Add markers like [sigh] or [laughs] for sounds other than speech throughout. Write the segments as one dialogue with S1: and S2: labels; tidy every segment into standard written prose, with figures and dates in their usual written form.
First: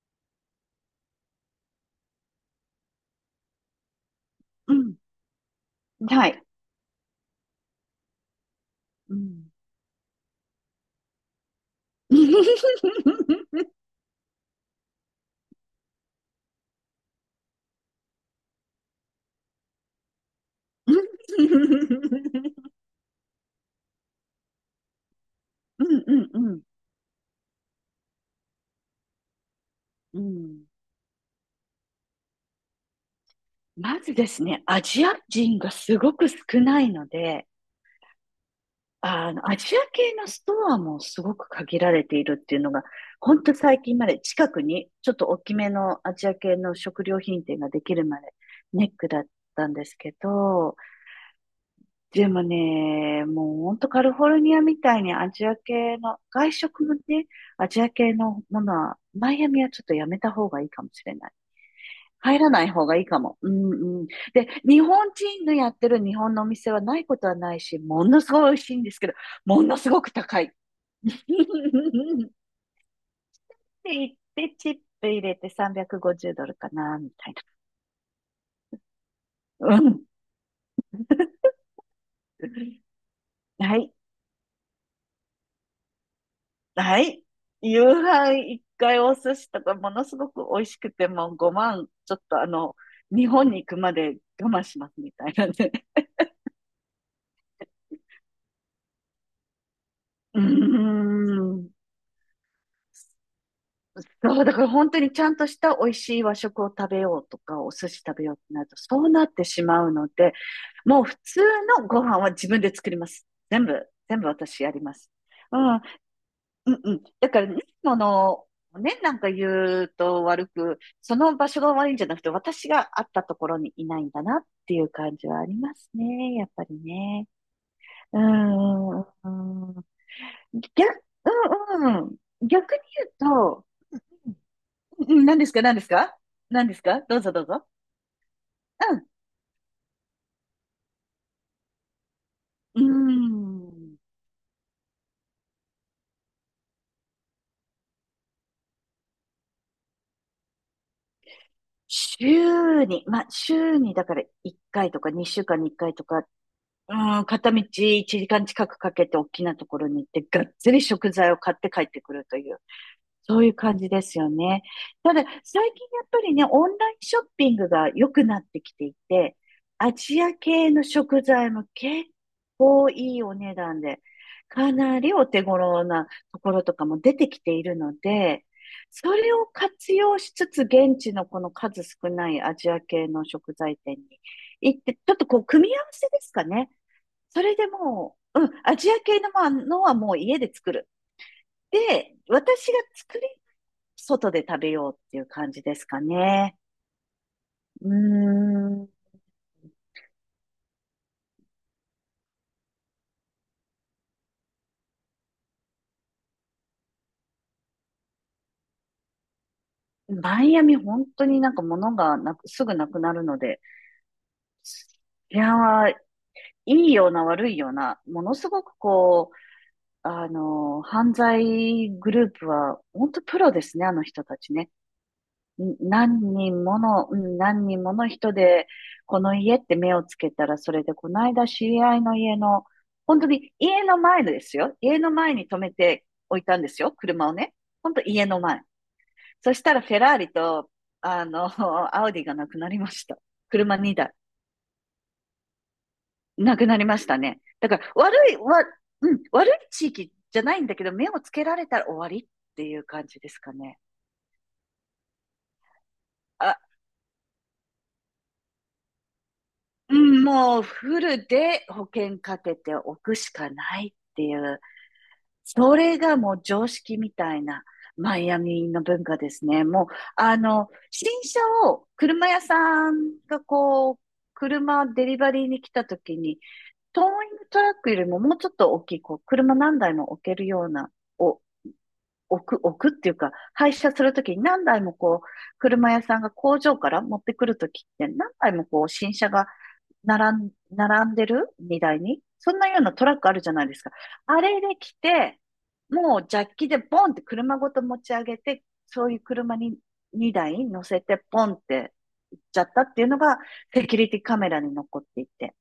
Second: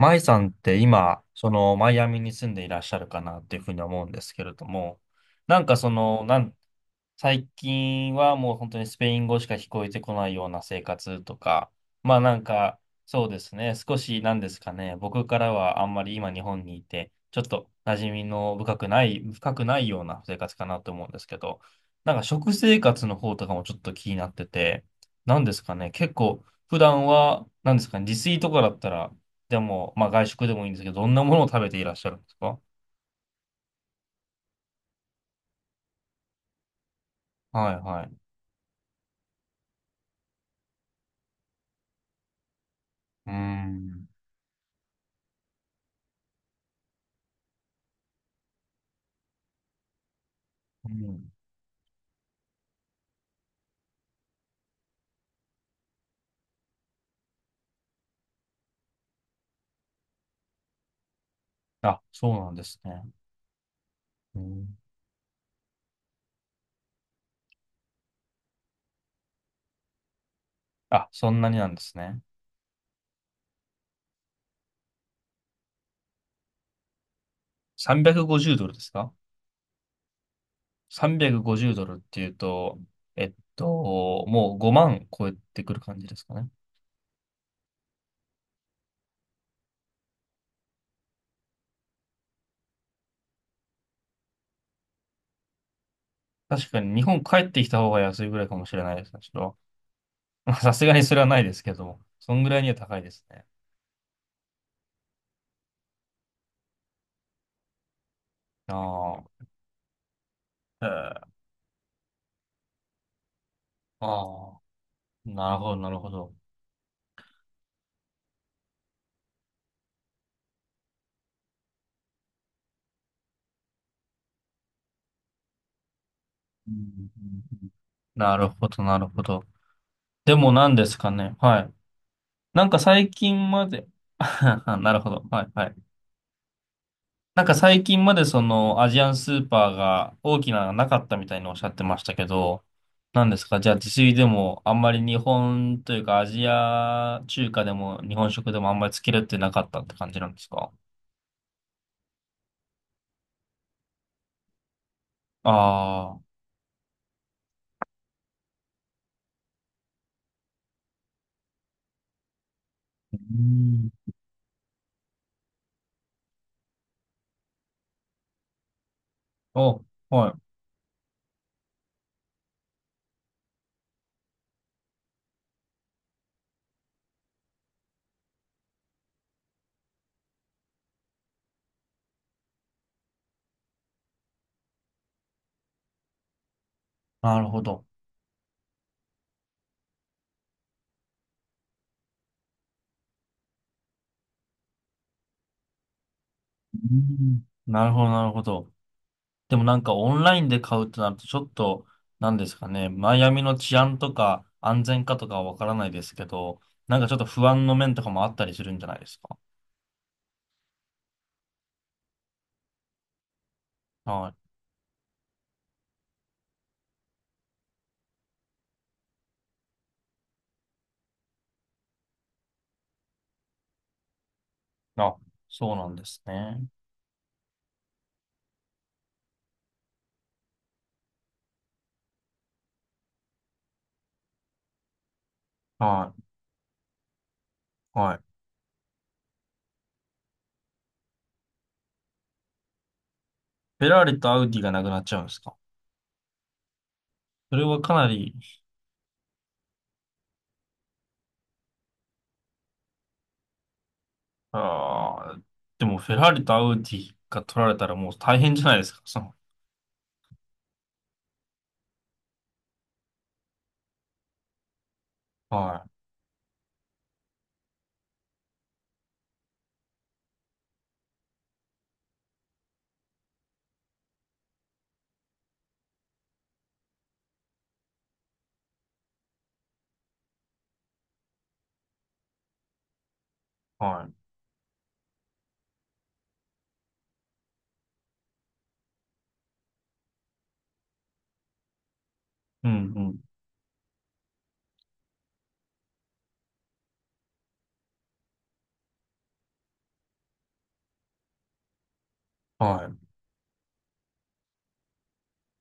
S1: マイさんって今、そのマイアミに住んでいらっしゃるかなっていうふうに思うんですけれど
S2: うん、
S1: も、なんか
S2: はい。
S1: 最近はもう本当にスペ
S2: う
S1: イン語し
S2: ん。
S1: か聞こえてこないような生活とか、まあなんか、そうです
S2: [laughs]
S1: ね、少しなんですかね、僕からはあんまり今日本にいて、ちょっと馴染みの深くないような生活かなと思うんで
S2: う
S1: すけど、なんか食生活の方とかもちょっと気になってて、なんですかね、
S2: ん
S1: 結
S2: うん
S1: 構
S2: うん。
S1: 普段は、なんですかね、自炊とかだったら、でも、まあ
S2: う
S1: 外食でもい
S2: ん。
S1: いんですけど、どんなものを食べていらっしゃるんですか？
S2: まずですね、アジア人がすごく少ないので、
S1: はいはい。
S2: アジア系のストアもすごく限られているっていうのが、
S1: うー
S2: ほんと最近ま
S1: ん。
S2: で近くにちょっと大きめのアジア系の食料品店ができるまでネックだったんですけど、
S1: うん。
S2: でもね、もうほんとカリフォルニアみたいにアジア系の、外食もね、アジア系のものは、マイアミはちょっとやめた方がいいかもしれない。
S1: あ、そう
S2: 入ら
S1: なんで
S2: ない
S1: す
S2: 方がいい
S1: ね。
S2: かも。うんうん。
S1: う
S2: で、
S1: ん。
S2: 日本人のやってる日本のお店はないことはないし、ものすごい美味しいんですけど、ものすごく高い。
S1: あ、
S2: [laughs] っ
S1: そんなになんですね。
S2: て言って、チップ入れて350ドルかな、みたい
S1: 350ドルですか？
S2: な。うん。
S1: 350 ドルっていうと、
S2: [laughs] はい。
S1: もう5万超えてくる感じですかね。
S2: はい。夕飯一回お寿司とかものすごく美味しくて、もう5万、ちょっと、日本に行くまで我慢しますみたいなね。
S1: 確かに日本帰ってきた方が安いぐらいかもしれないですね。ちょっと、
S2: うー
S1: まあさすがにそれはないです
S2: ん。
S1: けども、そんぐらいには高いですね。
S2: そう、だから本当にちゃんとした美味しい和食を食べようとか、お寿司食べようってなると、そう
S1: あ
S2: なっ
S1: あ、
S2: てしまうので、もう
S1: え
S2: 普
S1: え、
S2: 通のご飯は自分で作ります。全部
S1: ああ、
S2: 私やります。
S1: な
S2: う
S1: るほど、
S2: ん。
S1: なる
S2: う
S1: ほど。
S2: んうん。だから、ね、もの、ね、なんか言うと悪く、その場所が悪いんじゃなくて、私があったところにいないんだなっていう感じはありますね。やっぱ
S1: うんう
S2: り
S1: ん
S2: ね。
S1: うん、
S2: うー
S1: なるほど、な
S2: ん。
S1: る
S2: う
S1: ほ
S2: ー
S1: ど。
S2: ん
S1: でも何です
S2: 逆、
S1: かね。はい。
S2: うんうん。
S1: なん
S2: 逆
S1: か
S2: に
S1: 最
S2: 言う
S1: 近
S2: と、
S1: まで、[laughs] なる
S2: う
S1: ほ
S2: んうん、
S1: ど。
S2: 何
S1: は
S2: で
S1: い、
S2: すか、
S1: は
S2: 何
S1: い。
S2: ですか何ですかどうぞど
S1: なん
S2: う
S1: か
S2: ぞ。
S1: 最近までそのアジアンスーパーが大きなのがなかったみたいにおっしゃってましたけど、
S2: うん。う
S1: 何ですか、じゃあ自
S2: ーん。
S1: 炊でもあんまり日本というかアジア中華でも日本食でもあんまりつけるってなかったって感じなんですか？
S2: 週に、まあ、週にだから1回とか2週間に1回と
S1: ああ
S2: か
S1: ー。
S2: うん、片道1時間近くかけて大きなところに行って、がっつり食材を買って帰ってくるという、
S1: う
S2: そういう感じ
S1: ん。
S2: ですよね。ただ、最近やっぱりね、オンラインショッピングが良くなってきていて、
S1: お、
S2: アジ
S1: は
S2: ア
S1: い。
S2: 系の食材も結構いいお値段で、かなりお手頃なところとかも出てきているので、それを活用しつつ、現地のこの数少ないアジア系の食材店に行って、ちょっとこう、組み合わせですかね。
S1: な
S2: そ
S1: る
S2: れ
S1: ほ
S2: で
S1: ど。
S2: もう、うん、アジア系のものはもう家で作る。で、私が作り、外で食べようっていう感じですかね。
S1: うん、な
S2: うー
S1: るほど、なるほど。
S2: ん。
S1: でもなんかオンラインで買うとなるとちょっと、なんですかね、マイアミの治安とか安全かとかはわからないですけど、なんかちょっと不安の面とかもあったりするんじゃないですか。
S2: マイアミ本当になんか物がなく、すぐなくなるので、
S1: はい。
S2: いやー、いいような悪いような、ものすごく、犯罪グループは本当プロですね、あの人たちね。
S1: あ、そうなんで
S2: 何
S1: すね。
S2: 人もの、うん何人もの人で、この家って目をつけたら、それで、この間知り合いの家の、本当に家の前ですよ。家の前に止めて
S1: は
S2: おいたんですよ。車をね。本
S1: い。
S2: 当
S1: はい。
S2: 家の前。そしたらフェラーリと、あの、[laughs] アウディがなくなりました。車
S1: フェラー
S2: 2台。
S1: リとアウディがなくなっちゃうんですか？
S2: なくなりましたね。
S1: それ
S2: だか
S1: は
S2: ら、
S1: かな
S2: 悪
S1: り、
S2: い、わ、うん、悪い地域じゃないんだけど、目をつけられたら終わりっていう感じですかね。
S1: あーでもフェラーリとア
S2: あ、
S1: ウディが取られたらもう大変じゃないですか。
S2: うん、もうフルで保険かけておくしかないっていう、そ
S1: はい。
S2: れがもう常識みたいなマイアミの文化ですね。もう、あの、新車を車屋さんがこう、車デリバリーに来た時に、トーイングトラックよりももうちょっと大きい、こう、車何台も置けるような、置くっていうか、廃車す
S1: は
S2: る
S1: い。
S2: ときに何台もこう、車屋さんが工場から持ってくるときって何台もこう、新車が並んでる荷台に。そん
S1: う
S2: な
S1: ん、
S2: ような
S1: う
S2: トラッ
S1: ん。
S2: クあるじゃないですか。あれで来て、もうジャッキでボンって車ごと持ち上げて、そういう車に2台乗せてポンって行っちゃった
S1: は
S2: っ
S1: い。
S2: ていうのがセキュリティカメラに残っていて。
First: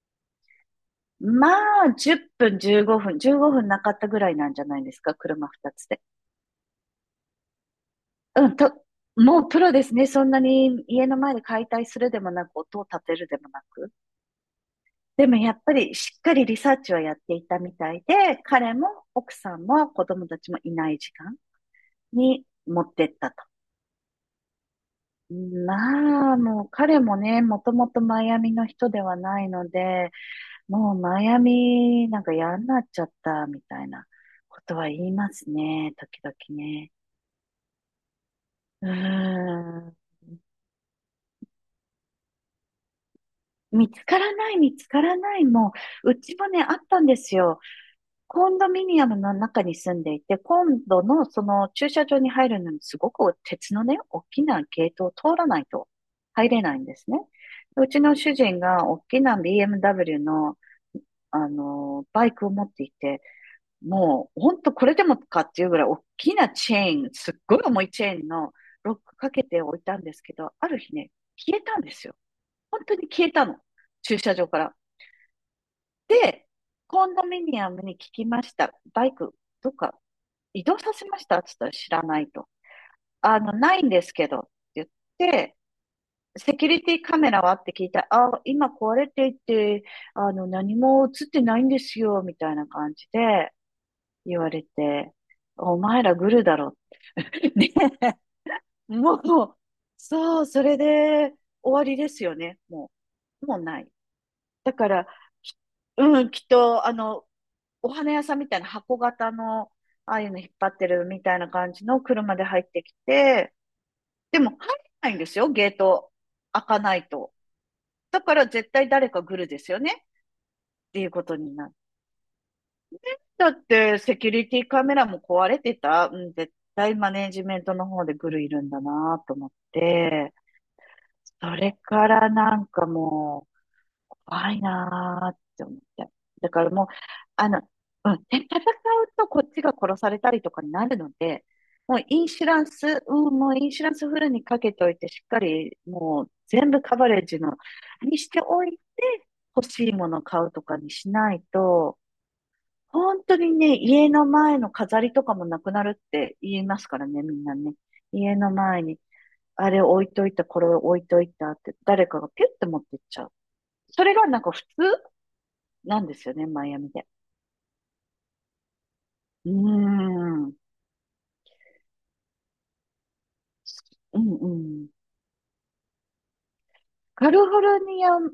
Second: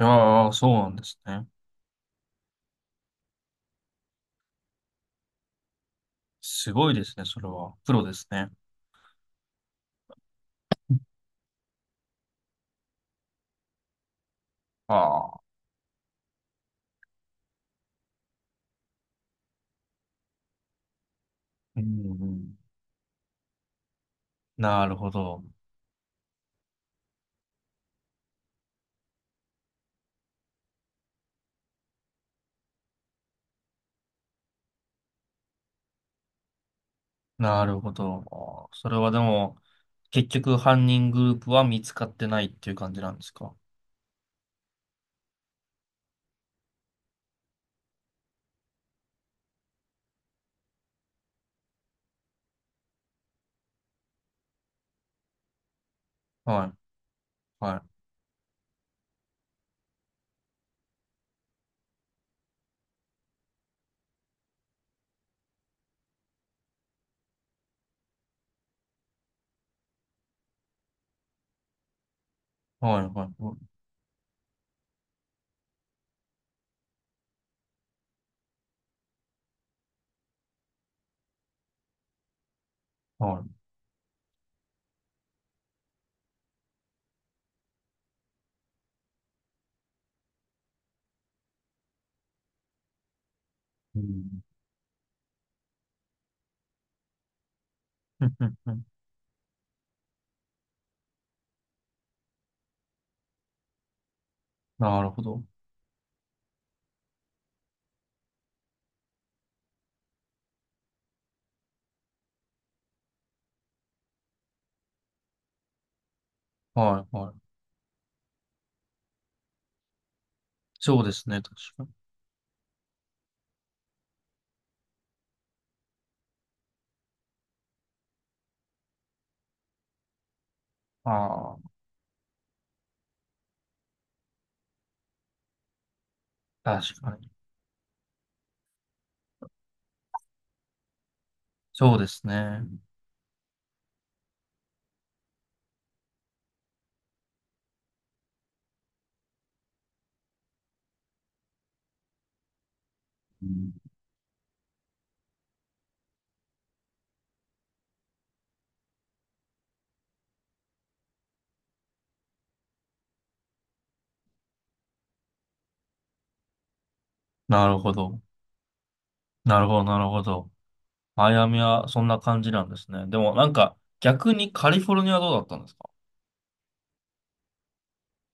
S1: いやー、そうなんですね。
S2: まあ、10分、15分なかったぐらいなんじゃないですか、車2つで。
S1: すごいですね、それは。プロです
S2: う
S1: ね。
S2: ん、と、もうプロですね。そんなに家の前で解体するでもなく、音を立てるでもなく。で
S1: あ
S2: も
S1: あ。
S2: やっぱりしっかりリサーチをやっていたみたいで、彼も奥さんも子供たちもいない時間
S1: うんう
S2: に
S1: ん、
S2: 持ってったと。
S1: なるほど。
S2: まあ、もう彼もね、もともとマイアミの人ではないので、もうマイアミなんか嫌になっちゃったみたいなことは言いますね、時々ね。
S1: なるほど。
S2: う
S1: そ
S2: ー
S1: れはでも、
S2: ん。
S1: 結局犯人グループは見つかってないっていう感じなんですか？
S2: 見つからない。もう、うちもね、あったんですよ。コンドミニアムの中に住んでいて、今度のその駐車場に入るのにすごく鉄のね、大きなゲートを通らないと入れ
S1: はい。
S2: ないんですね。
S1: は
S2: うちの主人が大きな BMW の、バイクを持っていて、もう、ほんとこれでもかっていうぐらい大きなチェーン、すっごい重いチェーンのロックかけておいたんですけど、ある日ね、消えたんですよ。本
S1: い。
S2: 当
S1: はい。
S2: に
S1: は
S2: 消えたの。
S1: い。
S2: 駐車場から。で、コンドミニアムに聞きました。バイク、どっか移動させましたって言ったら知らないと。
S1: は
S2: ないんですけどって言って、セキュリティカメラはって聞いたら、あ、今壊れていて、何も映ってないんですよ、みたいな感じで
S1: い。う
S2: 言
S1: ん。
S2: われて、お前らグルだろ。[laughs] ね。
S1: [laughs] うんうんふん、
S2: もう、そう、それで終わりですよね。もう、もうない。だか
S1: な
S2: ら、
S1: るほど。
S2: きうん、きっと、お花屋さんみたいな箱型の、ああいうの引っ張ってるみたいな感じの車で入ってきて、でも入れないんですよ、ゲート開かな
S1: は
S2: い
S1: い。は
S2: と。
S1: い。
S2: だから絶対誰か来るですよね、って
S1: そう
S2: いう
S1: で
S2: こ
S1: す
S2: と
S1: ね。確
S2: になる。
S1: かに。
S2: だって、セキュリティカメラも壊れてた。うん、絶対マネージメントの方でグルいるんだなと思って、そ
S1: あ
S2: れからなんかもう、怖いなーって思って。だから
S1: あ、
S2: もう、
S1: 確かに。
S2: あの、うん、で、戦うとこっちが殺されたりとかになるので、
S1: そうですね。
S2: もうインシュランスフルにかけておいて、しっかりもう全部カバレッジの、にしておいて、欲しいもの買うとかにしないと、本当
S1: う
S2: に
S1: ん、
S2: ね、家の前の飾りとかもなくなるって言いますからね、みんなね。家の前に、あれ置いといた、これ置いといたって、誰かがピュッて持ってっちゃう。それがなんか普通なんですよね、マイアミで。
S1: なるほど。
S2: う
S1: なるほど。なるほ
S2: ー
S1: ど。
S2: ん。
S1: マイアミはそんな感じなんですね。でもなんか、
S2: う
S1: 逆
S2: んう
S1: にカリ
S2: ん。
S1: フォルニアはどうだったんですか？
S2: カリフォルニアも、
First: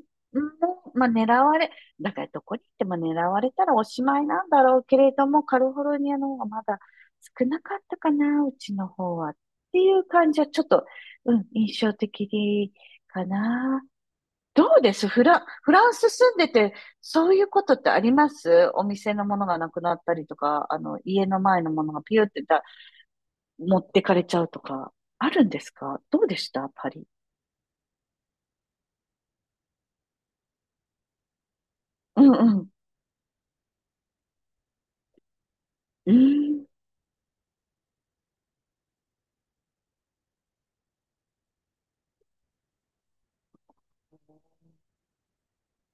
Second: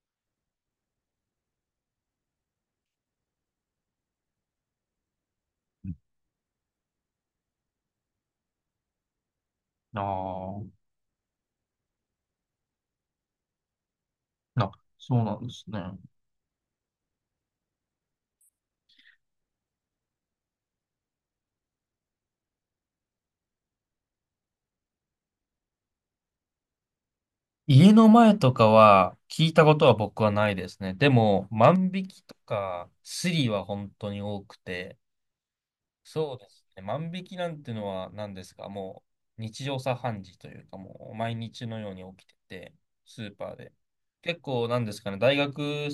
S2: まあ、狙われ、だからどこに行っても狙われたらおしまいなんだろうけれども、カリフォルニアの方がまだ少なかったかな、うちの方は。ってい
S1: あ
S2: う感じは
S1: あ
S2: ちょ
S1: ー、
S2: っと、うん、印象的かな。ど
S1: な、
S2: うです
S1: そうなんです
S2: フ
S1: ね。
S2: ランス住んでて、そういうことってありますお店のものがなくなったりとか、家の前のものがピューって持ってかれちゃうとか、あるんですかどうでしたパリ。
S1: 家の前とかは聞いたことは僕はないですね。でも、万引
S2: う
S1: き
S2: ん
S1: と
S2: うん。
S1: か、スリは本当に多くて、
S2: う
S1: そうです
S2: ん。
S1: ね。万引きなんてのは何ですか、もう日常茶飯事というか、もう毎日のように起きてて、スーパーで。結構なんですかね、大学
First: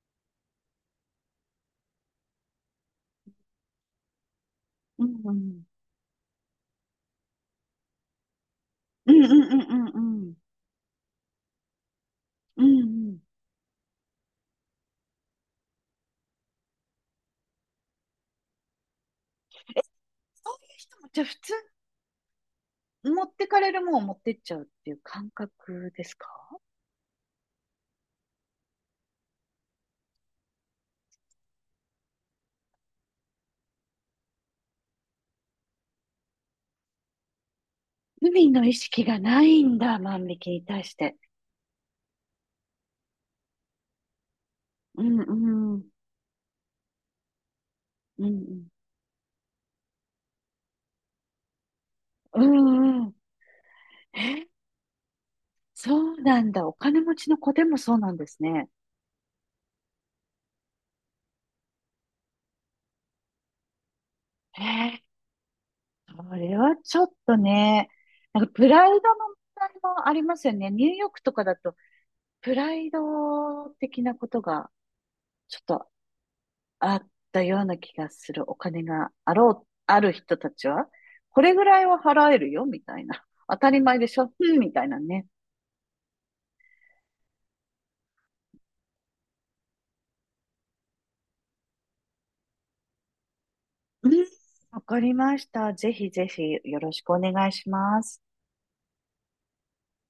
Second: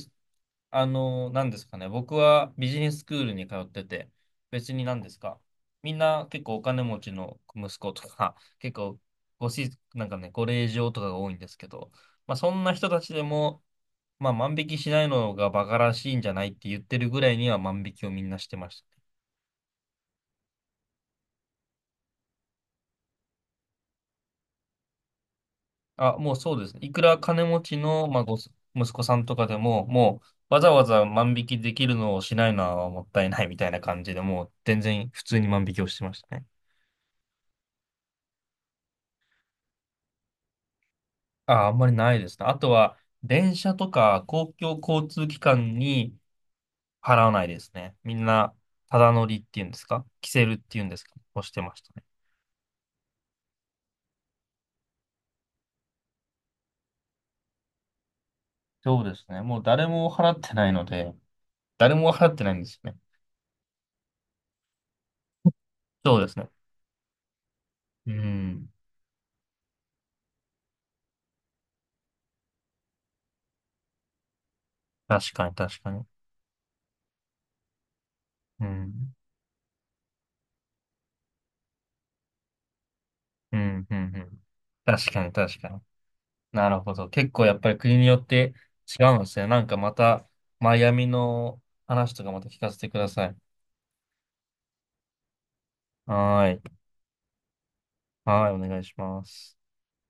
S1: あの、何ですかね。僕はビジネススクールに通ってて、別に何
S2: う
S1: です
S2: んう
S1: か。
S2: ん。
S1: みんな結構お金持ちの息子とか、[laughs] 結構
S2: うんうんうんうん
S1: なんか
S2: う
S1: ね、
S2: ん。
S1: ご令嬢とかが多いんですけど、まあそん
S2: う
S1: な
S2: んう
S1: 人たち
S2: ん。
S1: でも、まあ万引きしないのがバカらしいんじゃないって言ってるぐらいには万引きをみんなしてましたね。
S2: そういう人も、じゃあ普通、持ってかれるもんを持ってっちゃうっていう感覚です
S1: あ、
S2: か
S1: もうそうですね。いくら金持ちの、まあ、息子さんとかでも、もうわざわざ万引きできるのをしないのはもったいないみたいな感じで、もう全然普通に万引きをしてましたね。
S2: 海の意識がないんだ、万引きに対して。
S1: あ、あんまりないですね。あとは、電車とか公共
S2: う
S1: 交
S2: ん
S1: 通機関
S2: うん。
S1: に払わないですね。み
S2: う
S1: ん
S2: んう
S1: な、
S2: ん。
S1: ただ乗りっていうんですかキセルっていうんですかをしてましたね。
S2: うんうん。え、そうなんだ。お金持ちの子でもそうなんですね。
S1: そうですね。もう誰も払ってないので、誰も払ってないんですよね。
S2: へ
S1: そうで
S2: そ
S1: すね。
S2: れはちょっとね、
S1: う
S2: なんかプ
S1: ん。
S2: ライドの問題もありますよね。ニューヨークとかだと、プライド的なことが
S1: 確かに、
S2: ちょっ
S1: 確
S2: と
S1: かに。
S2: あったような気がする。お
S1: う
S2: 金が
S1: ん。
S2: あろう、ある人たちは、これぐらいは払えるよ、みたいな。当
S1: う
S2: たり
S1: ん、うん、う
S2: 前でしょ、
S1: ん。
S2: うん、みたいな
S1: 確か
S2: ね。
S1: に、確かに。なるほど。結構やっぱり国によって違うんですね。なんかまた、マイアミの話とかまた聞かせてください。
S2: うん、わかりました。ぜひぜ
S1: はー
S2: ひ
S1: い。
S2: よろしくお願いします。
S1: はーい、お願いします。